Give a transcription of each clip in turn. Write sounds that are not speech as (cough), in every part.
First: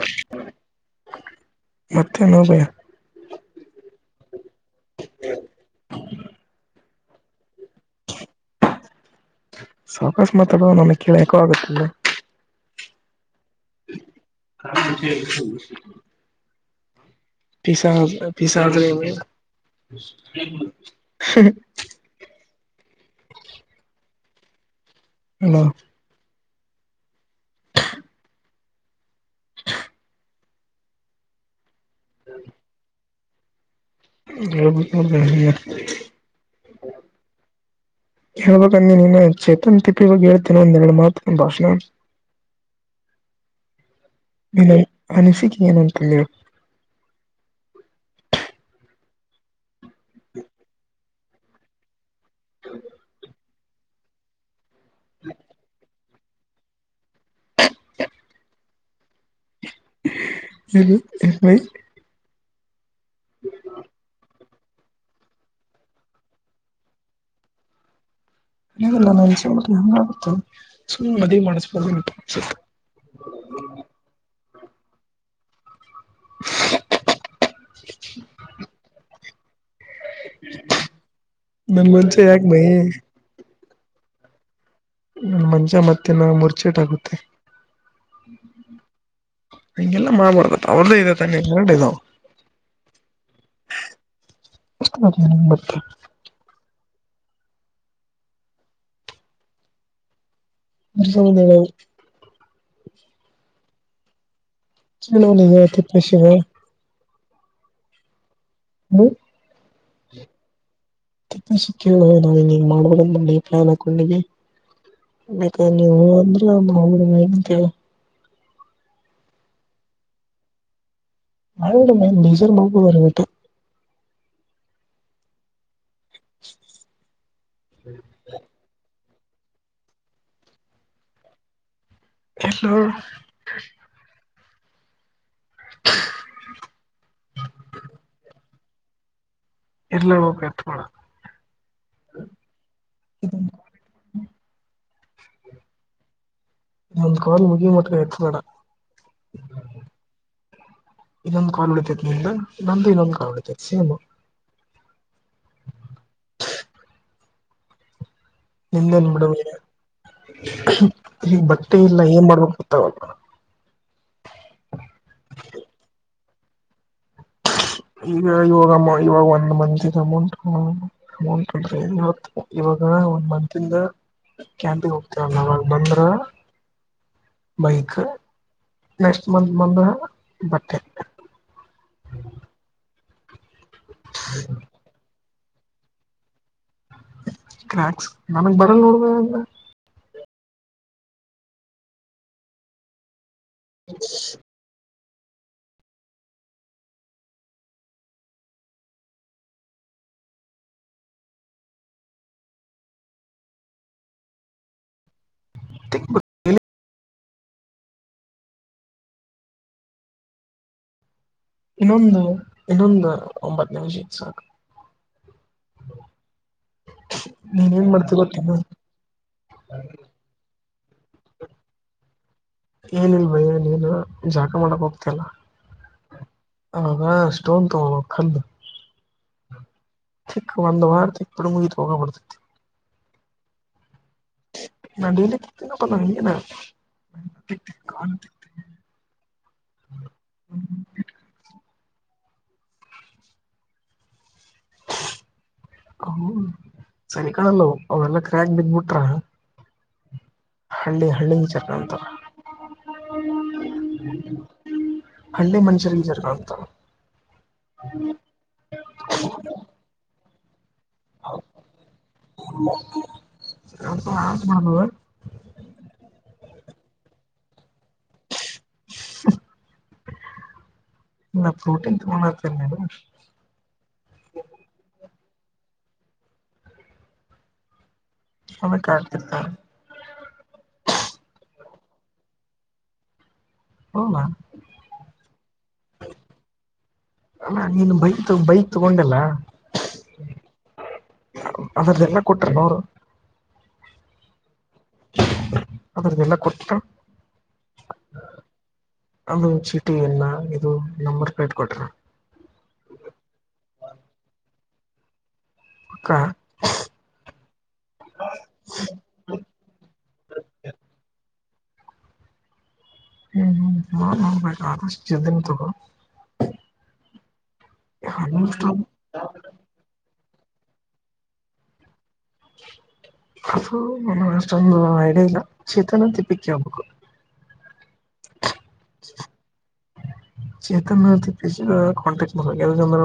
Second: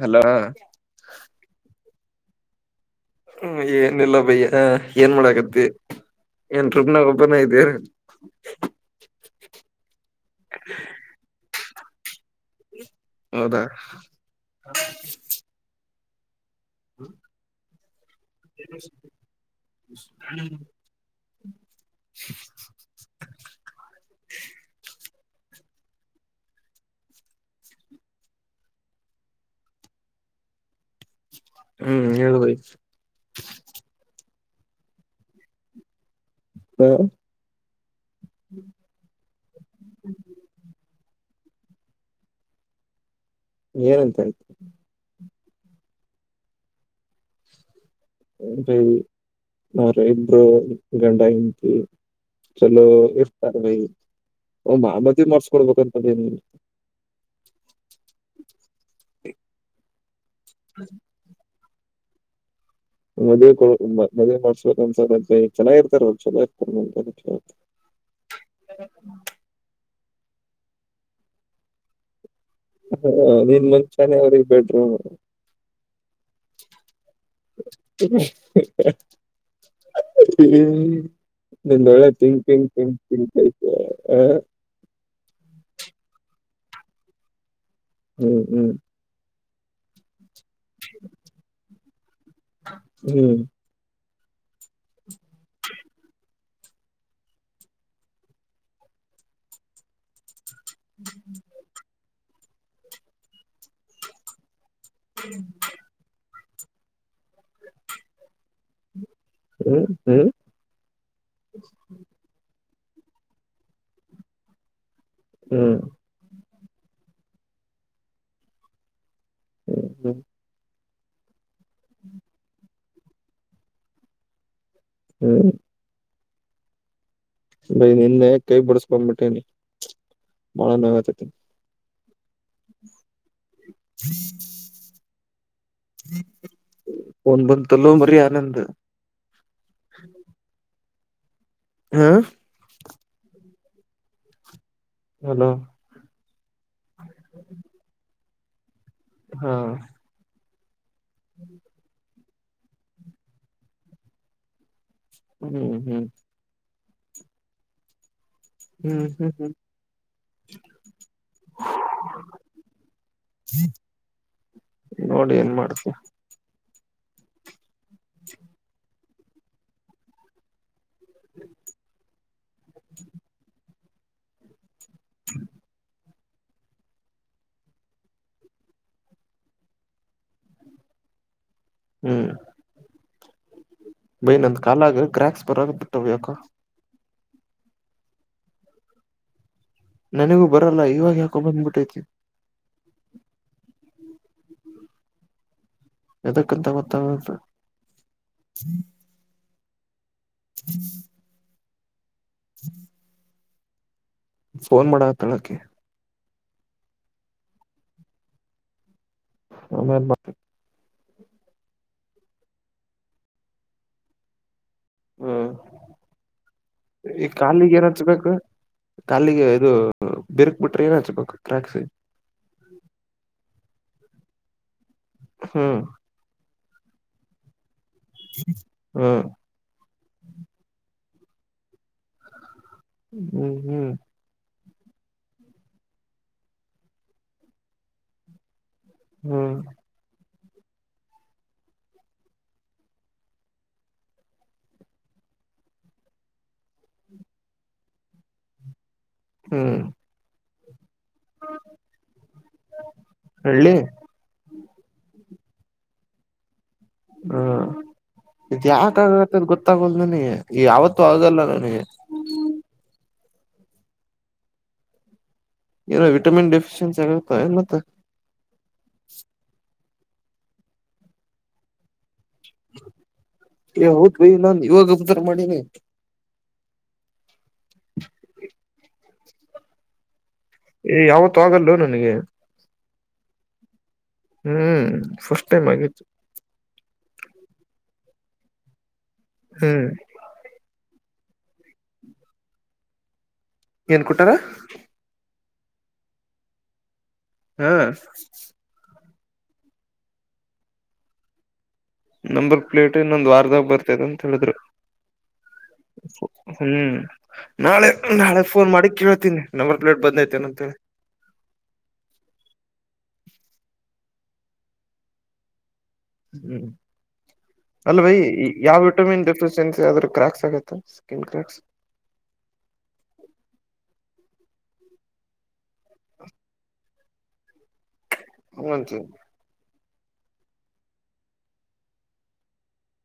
Hello. ಮತ್ತನೋ ಭೈ. ಹ್ಮ ಏನಿಲ್ಲ ಭೈ ಏನ್ ಮಾಡಾಕತ್ತಿ ಏನ್. (unintelligible) ಒಬ್ಬನ ಇದ್ದಿ. ಸಾವಕಾಶ ಮಾತಾಡೊ ನನ್ನ ಕಿವಿ ಇಕೋ ಆಗುತ್ತ ಇಲ್ಲಿ. ಹೌದಾ. (unintelligible) ಹ್ಮ್ ಪಿಸ ಪಿಸ (unintelligible) (unintelligible) ಹೆಲೋ. ಹ್ಮ್ ಹೇಳು ಭೈ. ಹೇಳ್ಬೇಕ್ಲ ಭೈ. (inaudible) ಹೇಳ್ಬೇಕನ್ನಿ ನೀನು ಚೇತನ್ ತಿಪ್ಪಿ ಇವಾಗ ಹೇಳ್ತೇನ ಒಂದೆರಡು ಮಾತ. (unintelligible) ಏನಅಂತಾನ. ಏನ ಅಂತು ಹೇಳಿ ಹೇಳ್. ಏನ್ರಿ ಅವ್ರ ಇಬ್ಬರು ಗಂಡ ಹೆಂಡತಿ. ಚಲೋ ಇರ್ತಾರೆ ಭೈ ಮಾಮಾದೇ ಮಾಡಸ್ಕೊಡ್ಬೇಕಂತನು. (unintelligible) ಮದ್ವಿ ಕೋ ಮ ಮದ್ವೆ ಪಾರ್ಟ್ಸ್. ಚಲೋ ಅನ್ಸಾತೆತ್ ಭೈ ಚಲೋ ಇರ್ತಾರ ಚಲೋ ಇರ್ತ. (inaudible) ಇಲ್ಲೋ ನಂಗ ಅನಿಸಿದ ಮಟ್ಟಿಗ ಸುಮ್ಮ್ ಮದ್ವಿ ಮಾಡಿಸಬೋದ ಅಂತ. ಹ ನೀನ್ ಮಂಚಾನೆ ಅವ್ರ ಬೆಡ್ರೂಮ್. (unintelligible) ಹ ನಿಂದ ನನ್ ಒಳ್ಳೆ ಮನ್ಸ ತಿಂಗ ಯಾಕೆ ಬೈ ತಿಂಗ ತಿ ತಿ. ಹ್ಮ ನಂದ ಮಂಚ ಮತ್ತೆನ ಮುರ್ಚೆಟ್ ಆಗುತ್ತೆ. ಹ್ಮ್ ಹ್ಮ್. ಹಂಗೆಲ್ಲ ಮಾಡಬಾರ್ದ ಅವ್ರ್ದೇ ಇದೆ ತನ್ನೆ ಎರಡೆ ಇದಾವ. ಹ್ಮ್ (unintelligible) ಹೌದ. ಚಲೋ (inaudible) ತಿಪ್ಪಸಿದ. ಹ್ಮ್. ಹ್ಮ್ ಹ್ಮ್. ಕಪ್ಪ ಸಿಕ್ಕಿಲ್ಲೋ ನಾವಿನ್ಗ್ ಹಿಂಗ ಮಾಡ್ಬೋದಂದಿ ಪ್ಲಾನ್ ಹಾಕೊಂಡಿವಿ. ಬೇಕಾರ ಹ್ಮ್ ಹ್ಮ್ ನೀವು ಹೂ ಅಂದ್ರ (inaudible) ಕೇಳ. ಹ್ಮ್ ಹ್ಮ್. (inaudible) ಬೇಜಾರ್ ಮಾಡ್ಕೋಬೇಡ ಏಟು. ಹ್ಮ್. ಬೈ ನಿನ್ನೆ ಕೈ ಬಡಿಸ್ಕೊಂಡ್ಬಿಟ್ಟೀನ ಬಾಳ ನೋವತೈತೆ. ಎಲ್ಲೊ? (inaudible) ಒನ್ ಬಂದು ತಾಲೋ ಮರಿ ಆನಂದ. ಇರ್ಲಲ್ಲೋ ಕೆತ್ತಬೇಡ. ಹಾ. (inaudible) ಹಲೋ. ನಂದ ಕಾಲ್ ಮುಗಿಯುಮಟ ಎತ್ತಬೇಡ. ಹಾ ಇನ್ನೊಂದ್ ಕಾಲ್ ಉಳಿತೈತಿ ನಂದುು, ನಿಂದು ಇನ್ನೊಂದು ಕಾಲ್ ಉಳಿತ ತ್ ಸೇಮು. ಹ್ಮ್ ಹ್ಮ್ ಹ್ಮ್ ನಿಮ್ದೇನ್ ಹ್ಮ್ ಬಿಡಬ ಹ್ಮ್ ಈಗ ಬಟ್ಟೆ ಇಲ್ಲ ಏನ್ ಮಾಡ್ಬೇಕ ಗತ್ತಾವಲ್ಲ ನೋಡಿ ಏನ್ ಮಾಡ್ತೀರಾ ಈಗ ಇವಾಗಮ್ಮ ಇವಾಗ ಒಂದ್ ಮಂತಿದ ಅಮೌಂಟ್ ಅಮೌಂಟ್ ಅಂದ್ರೆ ಇತ್ತು ಇವಾಗ ಒಂದ್ ಮಂತ್ ಇಂದ ಕ್ಯಾಂಪಿಗೆ ಹೋಗ್ತರ ನವಾಗ ಬಂದ್ರ (inaudible) ಮೈಕ್ ನೆಕ್ಸ್ಟ್ ಮಂತ್ ಬಂದ್ರ ಬಟ್ಟೆ ಹ್ಮ್ ಬೈ ನಂದ ಕಾಲಾಗ ಕಕ್ಯಾಂಪ್ಸ್ ಬರೋ ಬಿಟ್ಟಾವ ಯಾಕ ಕ್ರ್ಯಾಕ್ಸ್ ನನಗ್ ಬರಲ್ ನೋಡಬೇಕ ಎ ನನಗೂ ಬರಲ್ಲ ಇವಾಗ ಯಾಕೊ ಬಂದ್ಬಿಟ್ಟೈತಿ ಹ ಎದಕ್ಕಂತ ಗೊತ್ತಾಗಂತ ಹ್ಮ ಹ್ಮ ಫೋನ್ ಮಾಡ ತಳಕ್ಕೆ (inaudible) ಆಮೇಲೆ ಮಾಡ್ತೀನಿ ಇನ್ನೊಂದು ಇನ್ನೊಂದು ಒಂಬತ್ತು ನಿಮಿಷ ಸಾಕು ಹ್ಮ್ ಈ ನೀನ್ ಕಾಲಿಗೆ ಏನ ಏನ್ ಮಾಡ್ತಿ ಹಚ್ಬೇಕು ಗೊತ್ತೇನು ಕಾಲಿಗೆ ಇದು ಬಿರ್ಕ್ ಟ್ರೈನ್ ಹಚ್ಬೇಕು ಟ್ರ್ಯಾಕ್ಸ್ ಏನಿಲ್ ಭಯ ನೀನು ಜಾಕ್ ಮಾಡಕ್ ಹೋಗ ಹ್ಮ ಹ ಸ್ಟೋನ್ ತಗೋ ಹ್ಮ್ ಚಕ್ಕ ಬಂದು ಬಾರತಿ ಎಪ್ಪಡ ಉರ್ ಪೋಗಪ ಹ್ಮ್ ಹ್ಮ್ ನಾ ಡೈಲಿ ತಪ್ಪ ನಿನ ಹ್ಮ್ ಹ್ಮ್ ಹ್ಮ್ ಹ ಸರಿ ಕಾಣಲ್ಲ ಅವೆಲ್ಲ ಕ್ರ್ಯಾಕ್ ಬಗ್ಬಿಟ್ರ ಹ್ಮ ಹಳ್ಳಿ ಹಳ್ಳಿ ಚರ್ ಅಂತರ ಹಳ್ಳಿ ಹಳ್ಳಿ ಮನುಷ್ಯ ಜರ ಕಾಣ್ತ ಹ್ಮ ಇದು ಯಾಕಾಗತ್ತ ಅ ಗೊತ್ತಾಗಲ್ ನನಗೆ ಯಾವತ್ತುೂ ಆಗಲ್ಲ ನನಗೆ ಅ ಆ ನಾನ ಏನೋ ವಿಟಮಿನ್ ಡಿಫಿಶಿಯನ್ಸಿ ಆಗುತ್ತ ಮತ್ತ ನ ಪ್ರೋಟೀನ್ ತ ಬನ ಹೌದು ಭೈ ನನ್ು ಇವಾಗ ಮ ಅ ಕಡ್ತಿತ ಏ ಯಾವತ್ತುೂ ಆಗಲ್ಲ ನನಗೆ ಹೌದಾ ಹ್ಮ್ ಫಸ್ಟ್ ಟೈಮ್ ಆಗಿತ್ತು ಅಲ್ಲ ನೀನು ಬೈಕ್ ಬೈಕ್ ತಗೊಂಡಲ್ಲ ಹ್ಮ್ ಅದ್ರಲ್ಲ ಎಲ್ಲ ಕೊಟರು ಅವೋರು ಏನ್ ಕೊಟಾರ (inaudible) ಅದ್ರದ್ದ ಎಲ್ಲ ಕೊಡ್ತಿಕ ಹ್ಮ ಅದು ಚೀಟಿ ನ್ನ ಇದು ನಂಬರ್ ಪ್ಲೇಟ್ ಕೊಟ್ರ ನಂಬರ್ ಪ್ಲೇಟ್ ಇನ್ನೊಂದು ವಾರದಾಗ ಬರ್ತದ ಅಂತ ಹೇಳಿದ್ರು ಅಕ್ಕ ಹ್ಮ್ ನಾಳೆ ನಾಳೆ ಫೋನ್ ಮಾಡಿ ಕೇಳ್ತೀನಿ ನಂಬರ್ ಪ್ಲೇಟ್ ಬಂದ್ತೇನ ಅಂತೇಳಿ (inaudible) ಹ್ಮ್ ಹ್ಮ್ ನ ನೋಡ್ಬೇಕು ಆದಷ್ಟ ಇದ್ದನ್ ತಗ ಹ್ಮ್ ಅಲ್ಲ ಭೈ ಯಾವ್ ಅಷ್ಟೊಂದು ವಿಟಮಿನ್ ಡೆಫಿಶಿಯನ್ಸಿ ಆದ್ರೂ ಕ್ರಾಕ್ಸ್ ಸ್ಕಿನ್ ಕ್ರ್ಯಾಕ್ಸ್ ನ ಅಷ್ಟೊಂದು ಐಡಿಯಾ ಇಲ್ಲ ಚೇತನ ತಿಪ್ಪಿಕ್ಕೆ ಹೋಗಬೇಕು ಹೂ (inaudible) ಚೇತನ್ ಕಾಂಟೆಕ್ಟ್ಂದ್ರ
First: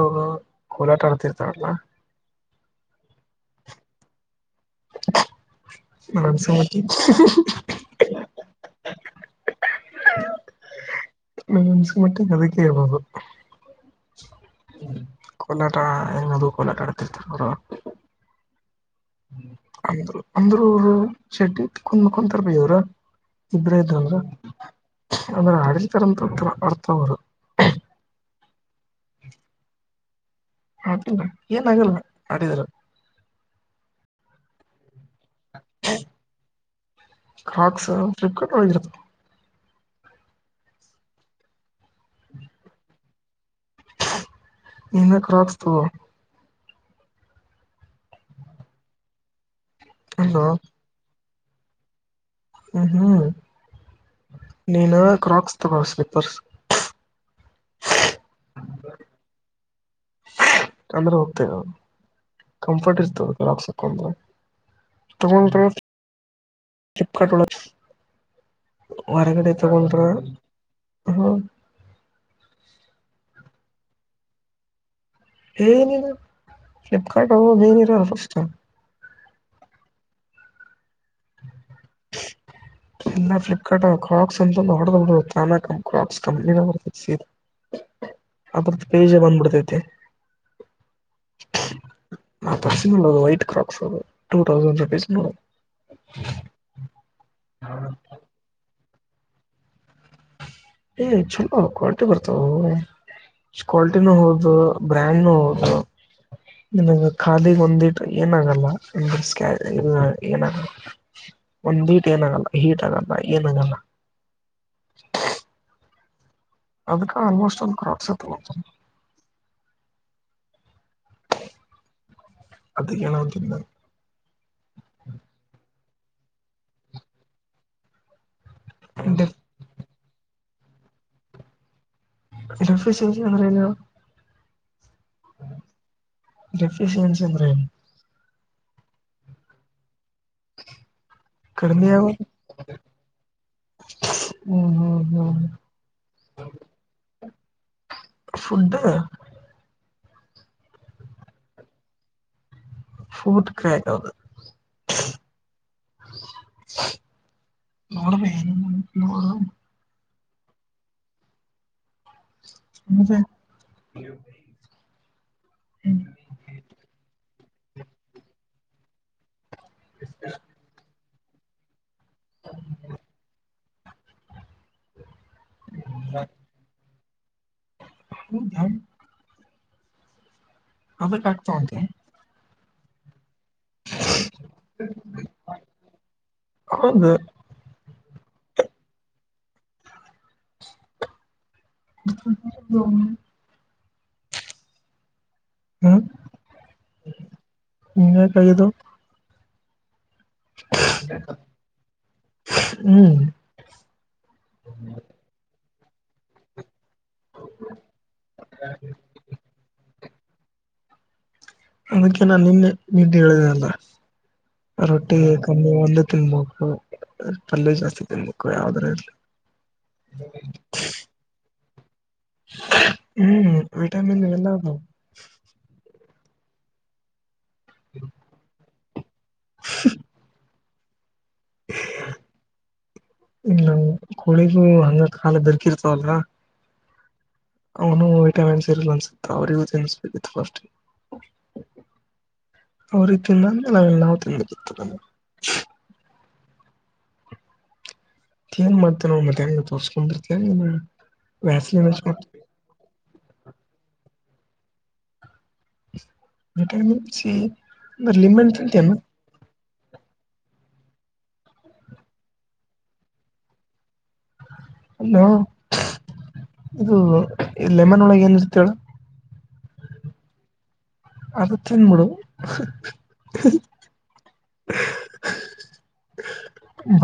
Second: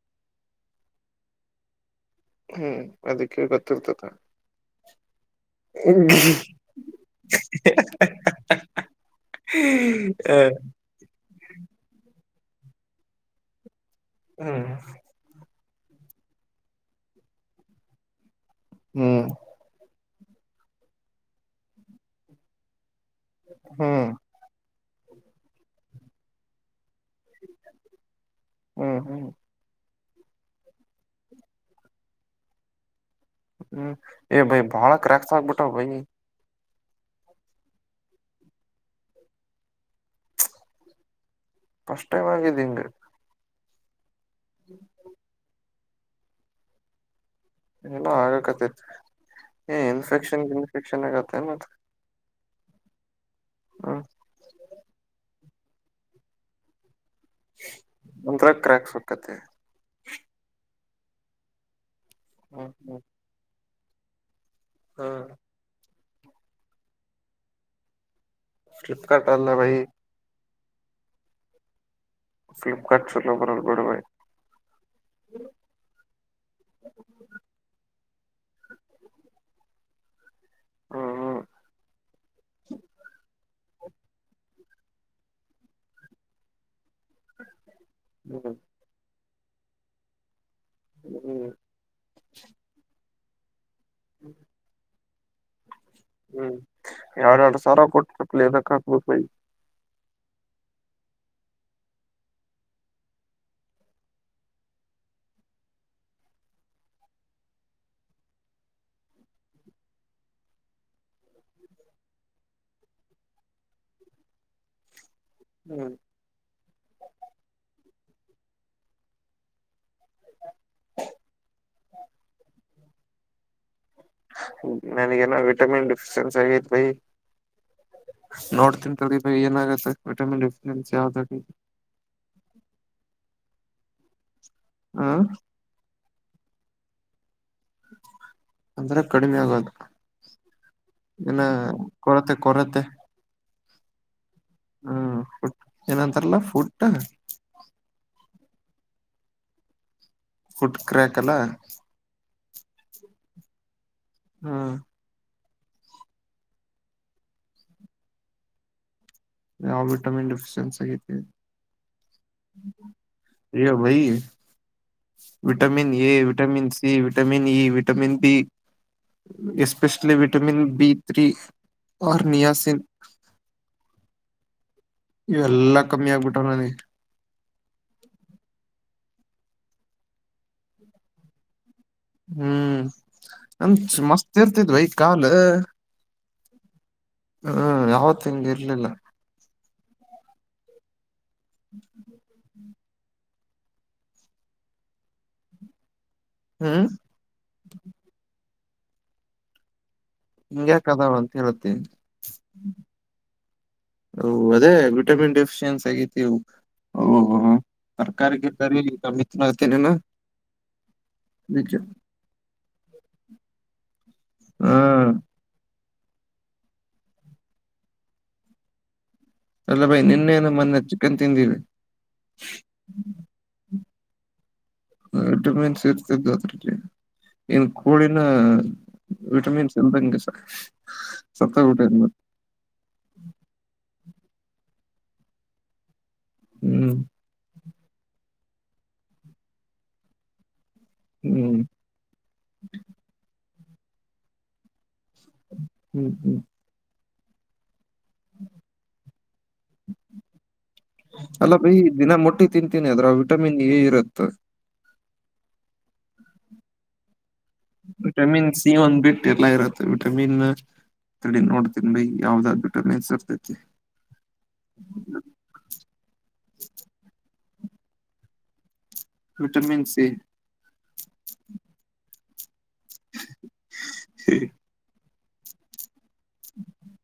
ಕೋಲಾಟ ಆಡ್ತಿರ್ತಾವಲ್ಲ ಹ್ಮ್ ಅದಕ್ಕೆ ಗೊತ್ತಿರ್ತದ (inaudible) (unintelligible) (unintelligible) ಹ ಹ ಮನ್ಸ ಮಟ್ಟ ಅದಕ್ಕೆಬದು ಹ್ಮ ಕೋಲಾಟ ಏನದು ಕೋಲಾಟ ಆಡ್ತಿರ್ತ ಹ್ಮ್ ಅಂದ್ರರು ಶೆಡ್ ಕುಂದ ಕುಂತರಪವ್ರ ಇಬ್ರ ಹ್ಮ್ ಇದ್ರಂದ್ರ ಅಂದ್ರೆ ಅಡ್ಜತಾರ ಅಂತತ ಅರ್ಥ ಅವರು ಹ್ಮ್ ಹ್ಮ್ ಅಡಲ್ಲ ಏನ್ ಆಗಲ್ಲ ಅಡಿದರ ಹ್ಮ್ ಎ ಭೈ ಬಾಳಕ ರಕ್ ಬಟ ಭೈ ಕಾಕ್ಸ್ ಫ್ಲಿಪ್ಕಾರ್ಟ್ ಒಳಗಿರುತ ಫಸ್ಟ್ ಟೈಮ್ ಆಗಿದ್ದ ಹಿಂಗ (inaudible) ನಿನ್ನ ಕ್ರಾಕ್ (unintelligible) ಏನೋ ಆಗಕತ್ತೈತ್ ಏ ಇನ್ಫೆಕ್ಷನ್ ಅಲ್ಲೋ ಇನ್ಫೆಕ್ಷನ್ ಆಗತ್ತ ಮತ್ತ ಹ್ಮ ಹ್ಮ್ ಹ್ಮ ನೀನು ಕ್ರಾಕ್ಸ್ ತಗೊ ಸ್ಲಿಪರ್ಸ್ ನಂತರ ಕ್ರ್ಯಾಕ್ ಸುಕ್ಕತೆ ಅಂದ್ರೆ ಹೋಗ್ತೇ ಹ್ಮ್ ಕಂಫರ್ಟ್ ಹ್ಮ್ ಇರ್ತದೆ ಕರಾಕ್ಸಕಂತ ಹ್ಮ್ ತಗ ಚಿಪ್ಕಟ್ ಒಳ ಫ್ಲಿಪ್ಕಾರ್ಟ್ ಅಲ್ಲ ಹೊರಗಡೆ ಬೈ ತಗೊಂಡ್ರ ಹ್ಮ ಫ್ಲಿಪ್ಕಾರ್ಟ ಚಲ್ಲೋ ಬರದು ಬಡಬ ನರ ಫ್ಲಿಪ್ಕಾರ್ಟ್ ಅ ಮನ ಇರಫಸ್ ಹ್ಮ ಇಲ್ಲ ಫ್ಲಿಪ್ಕಾರ್ಟ್ ಕ್ರಾಕ್ಸ್ ಅಂತ ಹೊಡಾನ ಕ್ರಾಕ್ಸ್ ಕಂಪ್ನಿ ಬರ್ತ ಸೀ ಹ್ಮ್ ಅ ಪೇಜ ಬಂದ್ಬಿಡ್ತೈತಿ ಹ್ಮ್ ಟ ಥೌಸಂಡ್ ರುಪಿಸಸ್ ಮಾಡ. ಹ್ಮ್ ಯಾರ ಹಾರ ಸಾರಾ ಕೊಟ್ಟಪ್ಪಲ ರಕ್ಕ ಏ ಚಲ ಕ್ವಾಲ್ಟಿ ಬರ್ತಾವ ಕ್ವಾಲಿಟಿನೂ ಹೌದು ಬ್ರ್ಯಾಂಡ್ನು ಹೌದು ನನ್ ಖಾಲಿಗ್ ಒಂದಿಟ್ಟ ಏನಾಗಲ್ಲ (inaudible) ಏನಾಗಲ್ಲ ಒಂದ್ ಬೀಟ್ ಏನಾಗಲ್ಲ ಹೀಟ್ ಆಗಲ್ಲ ಏನಾಗಲ್ಲ ಹ್ಮ್ ಅದಕ್ಕ ಆಲ್ಮೋಸ್ಟ್ ಒಂದು ಕರಾಡ್ ಸತತ ಅದ ನವುತ ನ ವಿಟಾಮಿನ್ ಫನ್ ಸ ಬ ನಾನು ನೋಡ್ತನ್ಂತರಿ ಏನಾಗತ್ತ ವಿಟಮಿನ್ಫ ಯಾವ್ದ ಎಫ ವಿಂದಲ್ಲ ಹ್ಮ ರೆಫ್ರಿನ್ಸ್ ಅಂದ್ರೆ ಅಂದ್ರೆ ಕಡಿಮೆ ಆಗದು ಇಲ್ಲ ಕೊರತೆ ಕೊರತೆ ಹ್ಮ (unintelligible) ಹ್ಮ ಫು ಏನಂತಾರಲ್ಲ ಫುಟ್ (unintelligible) ಫುಟ್ ಕ್ರ್ಯಾಕ್ ಅಲ್ಲ ಶುತ್ ಕೌದು ಹ್ಮ್ ನೋಡಬೇಕೇ ನೋ ಯ ವಿಟಾಮನ್ ಫಶನ್ ಸಗತಿ ಯೋ ಭೈ vitamin A vitamin C vitamin ಈ vitamin B especially vitamin B three niacin ಇವೆ ಎಲ್ಲಾ ಕಮ್ಮಿ ಆಗ್ಬಿಟ್ಟಾವ ನಿ ಹ ಧರ್ ಹದಕ್ಾಗಗ್ತಾವಂತೆ ಹ್ಮ್ ಅಂ ಮಸ್ತ್ ಇರ್ತಿದ್ವಿೈ ಕಾಲ್ ಹೌದು ಹ ಯಾವತ್ ತಿಂಗ ಇರ್ಲಿಲ್ಲ ಹ್ಮ ಹ್ಮ ಹ್ಮ್ ನಿ ಕದು ಹಿಂಗ್ಯಾಕದಾವ ಅಂತ ಹೇಳತ್ತೇ ಹ್ಮ್ ಅದೇ ವಿಟಮಿನ್ ಡಿಫಿಶಿಯನ್ಸಿ ಆಗತಿ ಓ ತರ್ಕಿಗೆ ಸರಿಮ್ಮಿ್ತೇನೇನಾ ಅದಕ್ಕೆ ನಾನ್ ನಿನ್ನೆ ನಿನ್ನೆ ಹೇಳಿದಲ್ಲ ಹಾ ರೊಟ್ಟಿ ಕಮ್ಮಿ ಒಂದು ತಿನ್ು ಪಲ್ಲಯ ಜಾಸ್ತಿ ತಿನ್ಬೇಕು ಯಾವದರ ಇರ್ಲಿ ಅಲ್ಲ ಬೈ ನಿನ್ನೇನು ಮೊನ್ನೆ ಚಿಕನ್ ತಿಂದಿವವಿ ಹ್ಮ್ ವಿಟಾಮಿನ್ ಎಲ್ಲ ಹ ಎಡು ಮೀನ್ ಸರ್ತತ್ರಲ್ಲಿ ನ್ ಕೋಳಿನ ವಿಟಮಿನ್ಸ್ ಎದಂಗಗೆಸರ್ ಸತ್ತ ಕಊಟ ಕೋಳಿಗು ಹಂಗತ್ ಕಾಲ ದರ್ಕಿರ್ತವಲ್ ಹ್ಮ್ ಅವನು ವಿಟಾಮಿನ್ ಸ ಇರಲ್ ಅನ್ಸುತ್ತಾ ಅವ್ರರಿಗೂ ತಿನ್ಿಸ್ಬೇಕಿತ್ತು ಫಸ್ಟ್ ಹ್ಮ್ ಅವ್ರಿಗೆ ತಿಿಂದ್ರ ನಾವೆಲ್ಲ ನಾವು ತಿಿಂದಿತ ಹ್ಮ್ ಹ್ಮ್ ನ್ ಮತ್ ನಾ ಮಧ್ಯಾಹ್ನ ತೋರ್ಸ್ಕೊಂಡ್ಬಿರ್ತೇವಿ ಅಲ್ಲ ಬಯ ದಿನ ಮೊಟ್ಟಿ ತಿಂತೀನಿ ಅದ್ರ ವಿಟಮಿನ್ ಎ ಇರುತ್ತ ಮಟ ಹಚ ವಿಟಮಿನ್ ಸಿ ಒಂದ್ ಬಿಟ್ಟ ಎಲ್ಲ ಇರುತ್ತೆ ವಿಟಮಿನ್ ತಡೆ ನೋಡ್ತನ್ಿ ಬೈ ಯಾವ್ದಾದ್ ವಿಟಮಿನ್ಸ್ ಇರ್ತೈತಿ ಅಲ್ಲ ಇದು ಲೆಮನ್ ಒಳಗೆ ಏನಿರುತ್ತೇಳ ವಿಟಾಮನ್ ಸಿ ಅ ತಿಿಂದ ಮೂಡ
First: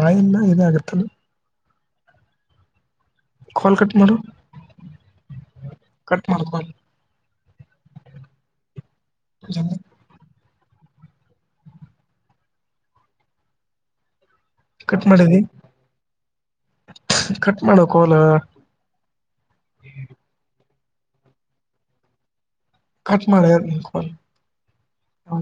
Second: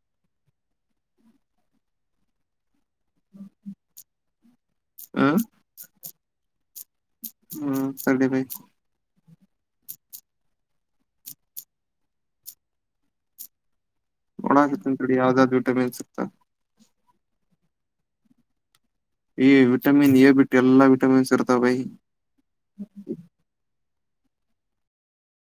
ಬಾಯಲ್ಲ ಇದ ಆಗತ್ತಲ್ಲ ಕಲ್ ಕಟ್ ಮಾಡಾರೋ ಹಾ ಕಟ್ ಮಾಡಾರ ಕಲ್ ಹ್ಮ್ ಸರ್ದ ಭಿ ಹ ಡಾಕತ ಕಟ್ ೋ ಮಾಡಿದಿ ಆದಾದ ಜಟೆ ಮ ಸತ ಕಟ್ ಮಾಡಕಲ ಈ ವಿಟಮಿನ್ ಬಿಟ್ಟ ಎಲ್ಲಾ ವಿಟಮಿನ್ಸ್ ಇರ್ತಾವ ಬೈ ಕಟ್ ಮಾಡಳ ಕೊಲ್